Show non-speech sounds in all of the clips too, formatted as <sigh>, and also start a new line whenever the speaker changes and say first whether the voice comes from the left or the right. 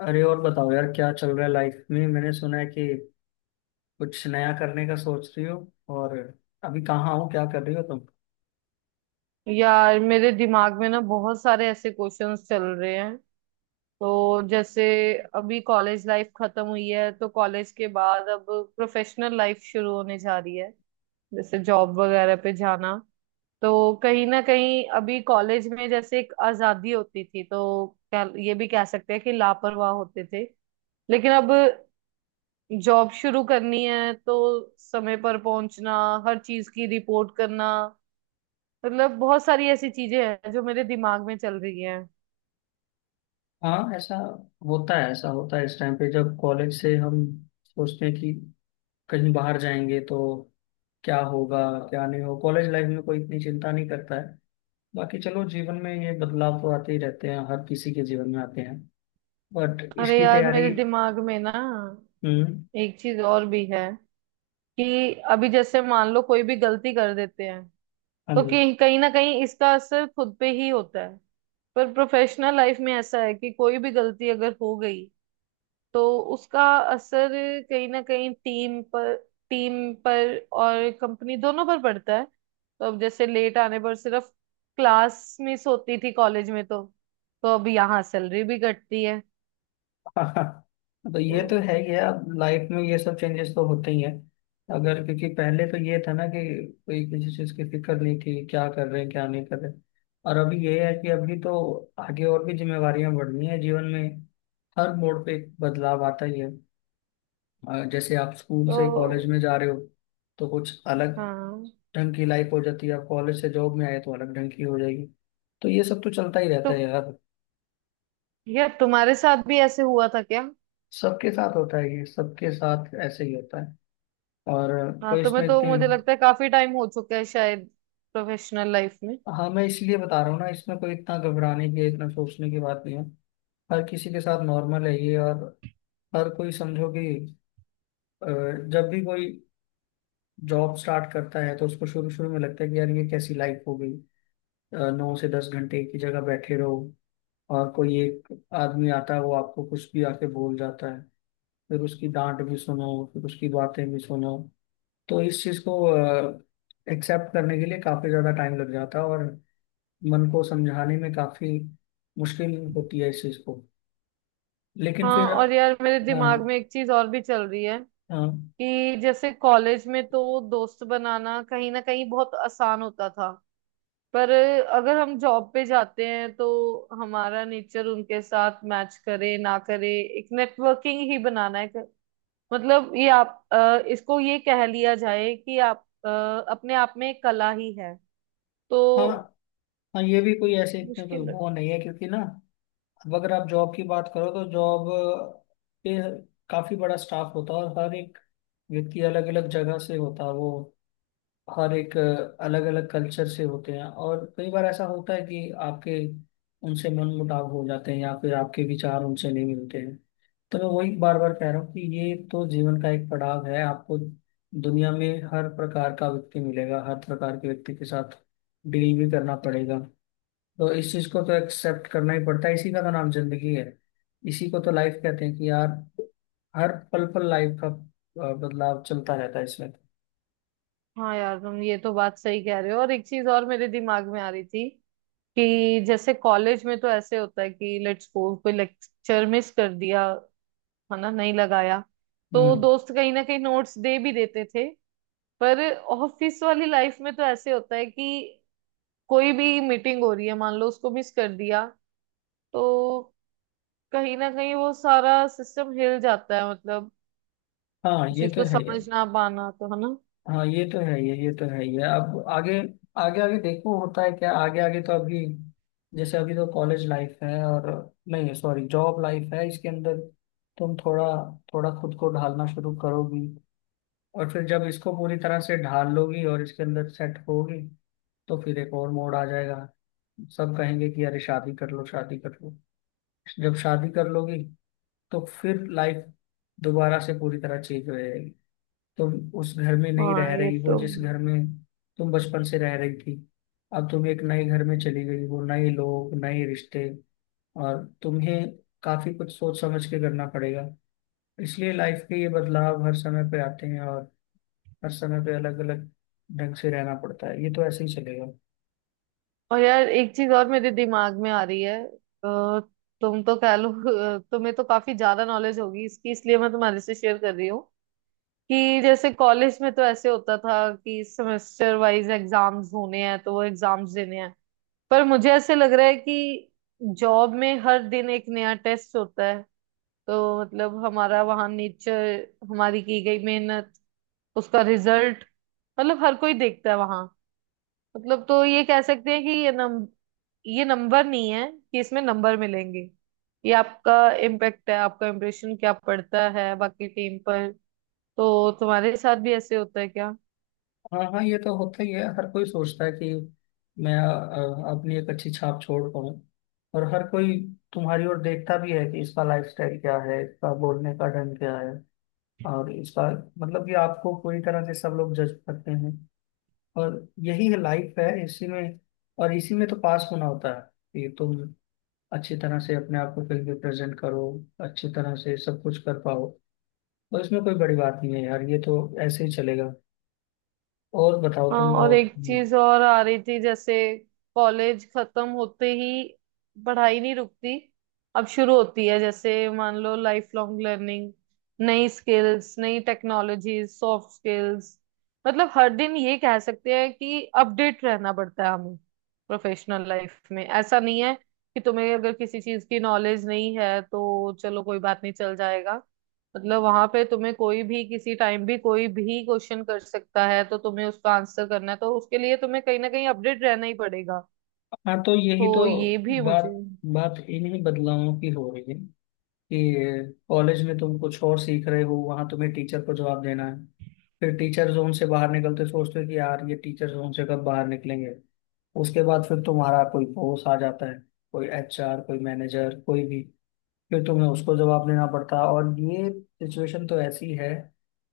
left: अरे, और बताओ यार, क्या चल रहा है लाइफ में। मैंने सुना है कि कुछ नया करने का सोच रही हो। और अभी कहाँ हो, क्या कर रही हो तुम?
right: यार, मेरे दिमाग में ना बहुत सारे ऐसे क्वेश्चंस चल रहे हैं। तो जैसे अभी कॉलेज लाइफ खत्म हुई है तो कॉलेज के बाद अब प्रोफेशनल लाइफ शुरू होने जा रही है, जैसे जॉब वगैरह पे जाना। तो कहीं ना कहीं अभी कॉलेज में जैसे एक आजादी होती थी, तो क्या ये भी कह सकते हैं कि लापरवाह होते थे। लेकिन अब जॉब शुरू करनी है तो समय पर पहुंचना, हर चीज की रिपोर्ट करना, मतलब बहुत सारी ऐसी चीजें हैं जो मेरे दिमाग में चल रही हैं।
left: हाँ, ऐसा होता है, ऐसा होता है इस टाइम पे, जब कॉलेज से हम सोचते हैं कि कहीं बाहर जाएंगे तो क्या होगा, क्या नहीं हो। कॉलेज लाइफ में कोई इतनी चिंता नहीं करता है। बाकी चलो, जीवन में ये बदलाव तो आते ही रहते हैं, हर किसी के जीवन में आते हैं। बट
right: अरे
left: इसकी
right: यार,
left: तैयारी।
right: मेरे दिमाग में ना
left: हम्म।
right: एक चीज और भी है कि अभी जैसे मान लो कोई भी गलती कर देते हैं
left: हाँ
right: तो
left: जी।
right: कहीं कहीं ना कहीं इसका असर खुद पे ही होता है। पर प्रोफेशनल लाइफ में ऐसा है कि कोई भी गलती अगर हो गई तो उसका असर कहीं ना कहीं टीम पर और कंपनी दोनों पर पड़ता है। तो अब जैसे लेट आने पर सिर्फ क्लास मिस होती थी कॉलेज में, तो अब यहाँ सैलरी भी घटती है।
left: हाँ, तो
right: तो
left: ये तो है ही है। अब लाइफ में ये सब चेंजेस तो होते ही हैं। अगर क्योंकि पहले तो ये था ना कि कोई किसी चीज की फिक्र नहीं थी, क्या कर रहे हैं क्या नहीं कर रहे हैं। और अभी ये है कि अभी तो आगे और भी जिम्मेवारियां बढ़नी है जीवन में। हर मोड़ पे एक बदलाव आता ही है। जैसे आप स्कूल से कॉलेज में
right: तो
left: जा रहे हो, तो कुछ अलग
right: हाँ।
left: ढंग की लाइफ हो जाती है। आप कॉलेज से जॉब में आए तो अलग ढंग की हो जाएगी। तो ये सब तो चलता ही रहता
right: तो
left: है यार।
right: यार, तुम्हारे साथ भी ऐसे हुआ था क्या?
left: सबके साथ होता है ये, सबके साथ ऐसे ही होता है। और
right: हाँ,
left: कोई इसमें
right: तुम्हें तो
left: इतनी।
right: मुझे लगता है काफी टाइम हो चुका है शायद, प्रोफेशनल लाइफ में।
left: हाँ, मैं इसलिए बता रहा हूँ ना, इसमें कोई इतना घबराने की, इतना सोचने की बात नहीं है। हर किसी के साथ नॉर्मल है ये। और हर कोई समझो कि अ, जब भी कोई जॉब स्टार्ट करता है तो उसको शुरू शुरू में लगता है कि यार ये कैसी लाइफ हो गई। 9 से 10 घंटे एक ही जगह बैठे रहो। और कोई एक आदमी आता है, वो आपको कुछ भी आके बोल जाता है। फिर उसकी डांट भी सुनो, फिर उसकी बातें भी सुनो। तो इस चीज़ को एक्सेप्ट करने के लिए काफी ज्यादा टाइम लग जाता है, और मन को समझाने में काफी मुश्किल होती है इस चीज को। लेकिन
right: हाँ,
left: फिर।
right: और यार, मेरे दिमाग
left: हाँ,
right: में एक चीज और भी चल रही है
left: हाँ,
right: कि जैसे कॉलेज में तो दोस्त बनाना कहीं ना कहीं बहुत आसान होता था। पर अगर हम जॉब पे जाते हैं तो हमारा नेचर उनके साथ मैच करे ना करे, एक नेटवर्किंग ही बनाना है। मतलब ये आप इसको ये कह लिया जाए कि आप अपने आप में एक कला ही है, तो
left: हाँ। हाँ, ये भी कोई ऐसे इतने कोई
right: मुश्किल है।
left: वो नहीं है, क्योंकि ना। अब अगर आप जॉब की बात करो तो जॉब पे काफी बड़ा स्टाफ होता है, और हर एक व्यक्ति अलग अलग जगह से होता है। वो हर एक अलग अलग कल्चर से होते हैं, और कई बार ऐसा होता है कि आपके उनसे मन मुटाव हो जाते हैं, या फिर आपके विचार उनसे नहीं मिलते हैं। तो मैं वही बार बार कह रहा हूँ कि ये तो जीवन का एक पड़ाव है। आपको दुनिया में हर प्रकार का व्यक्ति मिलेगा, हर प्रकार के व्यक्ति के साथ डील भी करना पड़ेगा। तो इस चीज को तो एक्सेप्ट करना ही पड़ता है। इसी का तो नाम जिंदगी है, इसी को तो लाइफ कहते हैं कि यार, हर पल पल लाइफ का बदलाव चलता रहता है इसमें।
right: हाँ यार, तुम ये तो बात सही कह रहे हो। और एक चीज और मेरे दिमाग में आ रही थी कि जैसे कॉलेज में तो ऐसे होता है कि लेट्स सपोज कोई लेक्चर मिस कर दिया, है ना, नहीं लगाया, तो
left: हम्म।
right: दोस्त कहीं ना कहीं नोट्स दे भी देते थे। पर ऑफिस वाली लाइफ में तो ऐसे होता है कि कोई भी मीटिंग हो रही है, मान लो उसको मिस कर दिया, तो कहीं ना कहीं वो सारा सिस्टम हिल जाता है। मतलब
left: हाँ,
right: उस
left: ये
right: चीज
left: तो
right: को
left: है ही है।
right: समझ ना पाना, तो है ना।
left: हाँ, ये तो है ये तो है ये। अब आगे आगे आगे देखो होता है क्या। आगे आगे तो अभी, जैसे अभी तो कॉलेज लाइफ है, और नहीं, सॉरी, जॉब लाइफ है। इसके अंदर तुम थोड़ा थोड़ा खुद को ढालना शुरू करोगी, और फिर जब इसको पूरी तरह से ढाल लोगी और इसके अंदर सेट होगी, तो फिर एक और मोड़ आ जाएगा। सब कहेंगे कि अरे, शादी कर लो, शादी कर लो। जब शादी कर लोगी, तो फिर लाइफ दोबारा से पूरी तरह चेंज हो जाएगी। तुम उस घर में नहीं
right: हाँ
left: रह
right: ये
left: रही हो
right: तो।
left: जिस घर में तुम बचपन से रह रही थी। अब तुम एक नए घर में चली गई हो, नए लोग, नए रिश्ते, और तुम्हें काफी कुछ सोच समझ के करना पड़ेगा। इसलिए लाइफ के ये बदलाव हर समय पे आते हैं, और हर समय पे अलग अलग ढंग से रहना पड़ता है। ये तो ऐसे ही चलेगा।
right: और यार, एक चीज और मेरे दिमाग में आ रही है। तुम तो कह लो, तुम्हें तो काफी ज्यादा नॉलेज होगी इसकी, इसलिए मैं तुम्हारे से शेयर कर रही हूँ कि जैसे कॉलेज में तो ऐसे होता था कि सेमेस्टर वाइज एग्जाम्स होने हैं तो वो एग्जाम्स देने हैं। पर मुझे ऐसे लग रहा है कि जॉब में हर दिन एक नया टेस्ट होता है। तो मतलब हमारा वहाँ नेचर, हमारी की गई मेहनत, उसका रिजल्ट, मतलब हर कोई देखता है वहाँ। मतलब तो ये कह सकते हैं कि ये नंबर नहीं है कि इसमें नंबर मिलेंगे। ये आपका इम्पैक्ट है, आपका इम्प्रेशन क्या पड़ता है बाकी टीम पर। तो तुम्हारे साथ भी ऐसे होता है क्या?
left: हाँ, हाँ, ये तो होता ही है। हर कोई सोचता है कि मैं अपनी एक अच्छी छाप छोड़ पाऊँ। और हर कोई तुम्हारी ओर देखता भी है कि इसका लाइफस्टाइल क्या है, इसका बोलने का ढंग क्या है, और इसका मतलब कि आपको पूरी तरह से सब लोग जज करते हैं। और यही है लाइफ, है इसी में। और इसी में तो पास होना होता है कि तुम अच्छी तरह से अपने आप को फिल्म में प्रेजेंट करो, अच्छी तरह से सब कुछ कर पाओ। तो इसमें कोई बड़ी बात नहीं है यार, ये तो ऐसे ही चलेगा। और बताओ
right: हाँ,
left: तुम,
right: और
left: और?
right: एक चीज और आ रही थी। जैसे कॉलेज खत्म होते ही पढ़ाई नहीं रुकती, अब शुरू होती है जैसे, मान लो, लाइफ लॉन्ग लर्निंग, नई स्किल्स, नई टेक्नोलॉजीज, सॉफ्ट स्किल्स, मतलब हर दिन ये कह सकते हैं कि अपडेट रहना पड़ता है हमें। प्रोफेशनल लाइफ में ऐसा नहीं है कि तुम्हें अगर किसी चीज की नॉलेज नहीं है तो चलो कोई बात नहीं, चल जाएगा। मतलब वहां पे तुम्हें कोई भी किसी टाइम भी कोई भी क्वेश्चन कर सकता है, तो तुम्हें उसका आंसर करना है, तो उसके लिए तुम्हें कहीं ना कहीं अपडेट रहना ही पड़ेगा।
left: हाँ, तो यही तो
right: तो ये भी मुझे।
left: बात बात इन्हीं बदलावों की हो रही है कि कॉलेज में तुम कुछ और सीख रहे हो, वहां तुम्हें टीचर को जवाब देना है। फिर टीचर जोन से बाहर निकलते सोचते हो कि यार ये टीचर जोन से कब बाहर निकलेंगे। उसके बाद फिर तुम्हारा कोई बॉस आ जाता है, कोई एचआर, कोई मैनेजर, कोई भी। फिर तुम्हें उसको जवाब देना पड़ता है। और ये सिचुएशन तो ऐसी है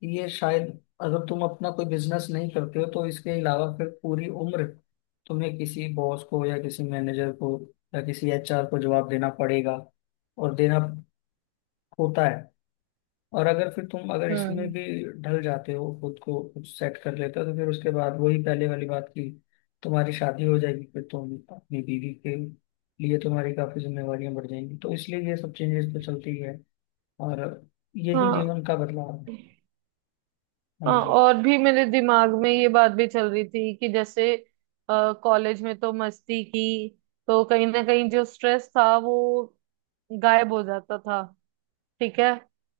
left: कि ये शायद, अगर तुम अपना कोई बिजनेस नहीं करते हो तो इसके अलावा फिर पूरी उम्र तुम्हें किसी बॉस को, या किसी मैनेजर को, या किसी एचआर को जवाब देना पड़ेगा। और देना होता है। और अगर फिर तुम, अगर इसमें
right: हम्म।
left: भी ढल जाते हो, खुद को कुछ सेट कर लेते हो, तो फिर उसके बाद वही पहले वाली बात की तुम्हारी शादी हो जाएगी। फिर तुम अपनी बीवी के लिए, तुम्हारी काफी जिम्मेवारियां बढ़ जाएंगी। तो इसलिए ये सब चेंजेस तो चलती ही है, और यही
right: हाँ,
left: जीवन का बदलाव है। हाँ
right: हाँ,
left: जी।
right: और भी मेरे दिमाग में ये बात भी चल रही थी कि जैसे कॉलेज में तो मस्ती की, तो कहीं ना कहीं जो स्ट्रेस था वो गायब हो जाता था। ठीक है।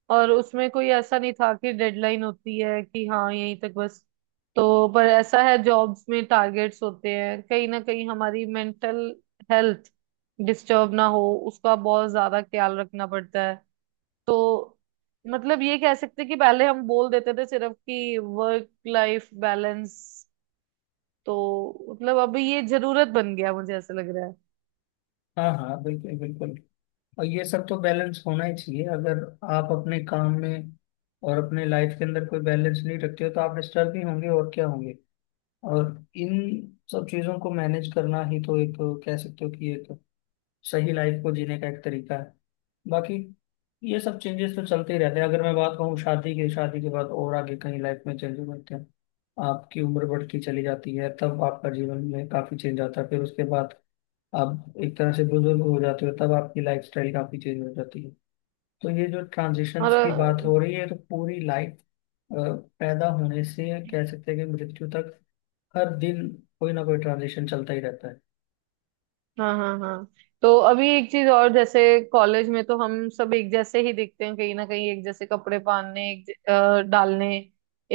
right: और उसमें कोई ऐसा नहीं था कि डेडलाइन होती है कि हाँ यहीं तक बस। तो पर ऐसा है जॉब्स में टारगेट्स होते हैं, कहीं ना कहीं हमारी मेंटल हेल्थ डिस्टर्ब ना हो उसका बहुत ज्यादा ख्याल रखना पड़ता है। तो मतलब ये कह सकते हैं कि पहले हम बोल देते थे सिर्फ कि वर्क लाइफ बैलेंस, तो मतलब अब ये जरूरत बन गया, मुझे ऐसा लग रहा है।
left: हाँ, हाँ, बिल्कुल, बिल्कुल। और ये सब तो बैलेंस होना ही चाहिए। अगर आप अपने काम में और अपने लाइफ के अंदर कोई बैलेंस नहीं रखते हो तो आप डिस्टर्ब ही होंगे, और क्या होंगे। और इन सब चीजों को मैनेज करना ही तो एक, कह सकते हो कि एक सही लाइफ को जीने का एक तरीका है। बाकी ये सब चेंजेस तो चलते ही रहते हैं। अगर मैं बात कहूँ, शादी के बाद और आगे कहीं लाइफ में चेंजेस होते हैं। आपकी उम्र बढ़ती चली जाती है, तब आपका जीवन में काफी चेंज आता है। फिर उसके बाद आप एक तरह से बुजुर्ग हो जाते हो, तब आपकी लाइफ स्टाइल काफी चेंज हो जाती है। तो ये जो
right: और।
left: ट्रांजिशंस की बात हो रही है, तो पूरी लाइफ, पैदा होने से कह सकते हैं कि मृत्यु तक, हर दिन कोई ना कोई ट्रांजिशन चलता ही रहता है।
right: हाँ, हाँ, हाँ। तो अभी एक चीज और, जैसे कॉलेज में तो हम सब एक जैसे ही दिखते हैं, कहीं ना कहीं एक जैसे कपड़े पहनने, डालने,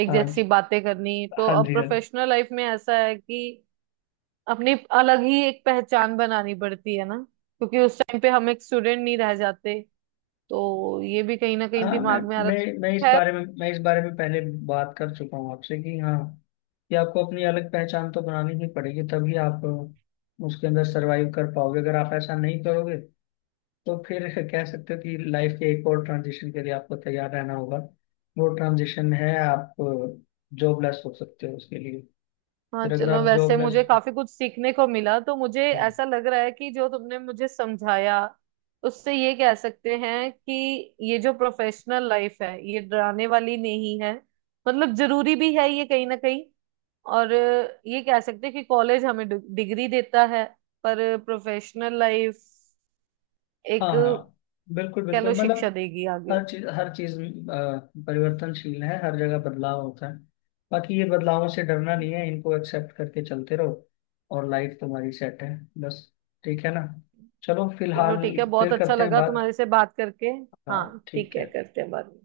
right: एक
left: हाँ,
right: जैसी बातें करनी। तो
left: हाँ
right: अब
left: जी, हाँ जी।
right: प्रोफेशनल लाइफ में ऐसा है कि अपनी अलग ही एक पहचान बनानी पड़ती है ना। क्योंकि उस टाइम पे हम एक स्टूडेंट नहीं रह जाते, तो ये भी कहीं ना कहीं
left: हाँ,
right: दिमाग में आ
left: मैं मैं
right: रहा है।
left: इस बारे में पहले बात कर चुका हूँ आपसे कि हाँ, कि आपको अपनी अलग पहचान तो बनानी ही पड़ेगी, तभी आप उसके अंदर सरवाइव कर पाओगे। अगर आप ऐसा नहीं करोगे, तो फिर <laughs> कह सकते हो कि लाइफ के एक और ट्रांजिशन के लिए आपको तैयार रहना होगा। वो ट्रांजिशन है, आप जॉबलेस हो सकते हो। उसके लिए
right: हाँ
left: फिर अगर
right: चलो,
left: आप
right: वैसे मुझे
left: जॉबलेस।
right: काफी कुछ सीखने को मिला, तो मुझे
left: हाँ,
right: ऐसा लग रहा है कि जो तुमने मुझे समझाया, उससे ये कह सकते हैं कि ये जो प्रोफेशनल लाइफ है, ये डराने वाली नहीं है। मतलब जरूरी भी है ये कहीं ना कहीं। और ये कह सकते हैं कि कॉलेज हमें डिग्री देता है, पर प्रोफेशनल लाइफ एक,
left: हाँ, हाँ, बिल्कुल,
right: कह
left: बिल्कुल।
right: लो, शिक्षा
left: मतलब,
right: देगी आगे।
left: हर चीज, हर चीज परिवर्तनशील है, हर जगह बदलाव होता है। बाकी ये बदलावों से डरना नहीं है, इनको एक्सेप्ट करके चलते रहो, और लाइफ तुम्हारी सेट है। बस। ठीक है ना? चलो फिलहाल,
right: चलो ठीक है, बहुत
left: फिर
right: अच्छा
left: करते हैं
right: लगा
left: बात।
right: तुम्हारे से बात करके।
left: हाँ
right: हाँ ठीक
left: ठीक
right: है,
left: है।
right: करते हैं बाद में।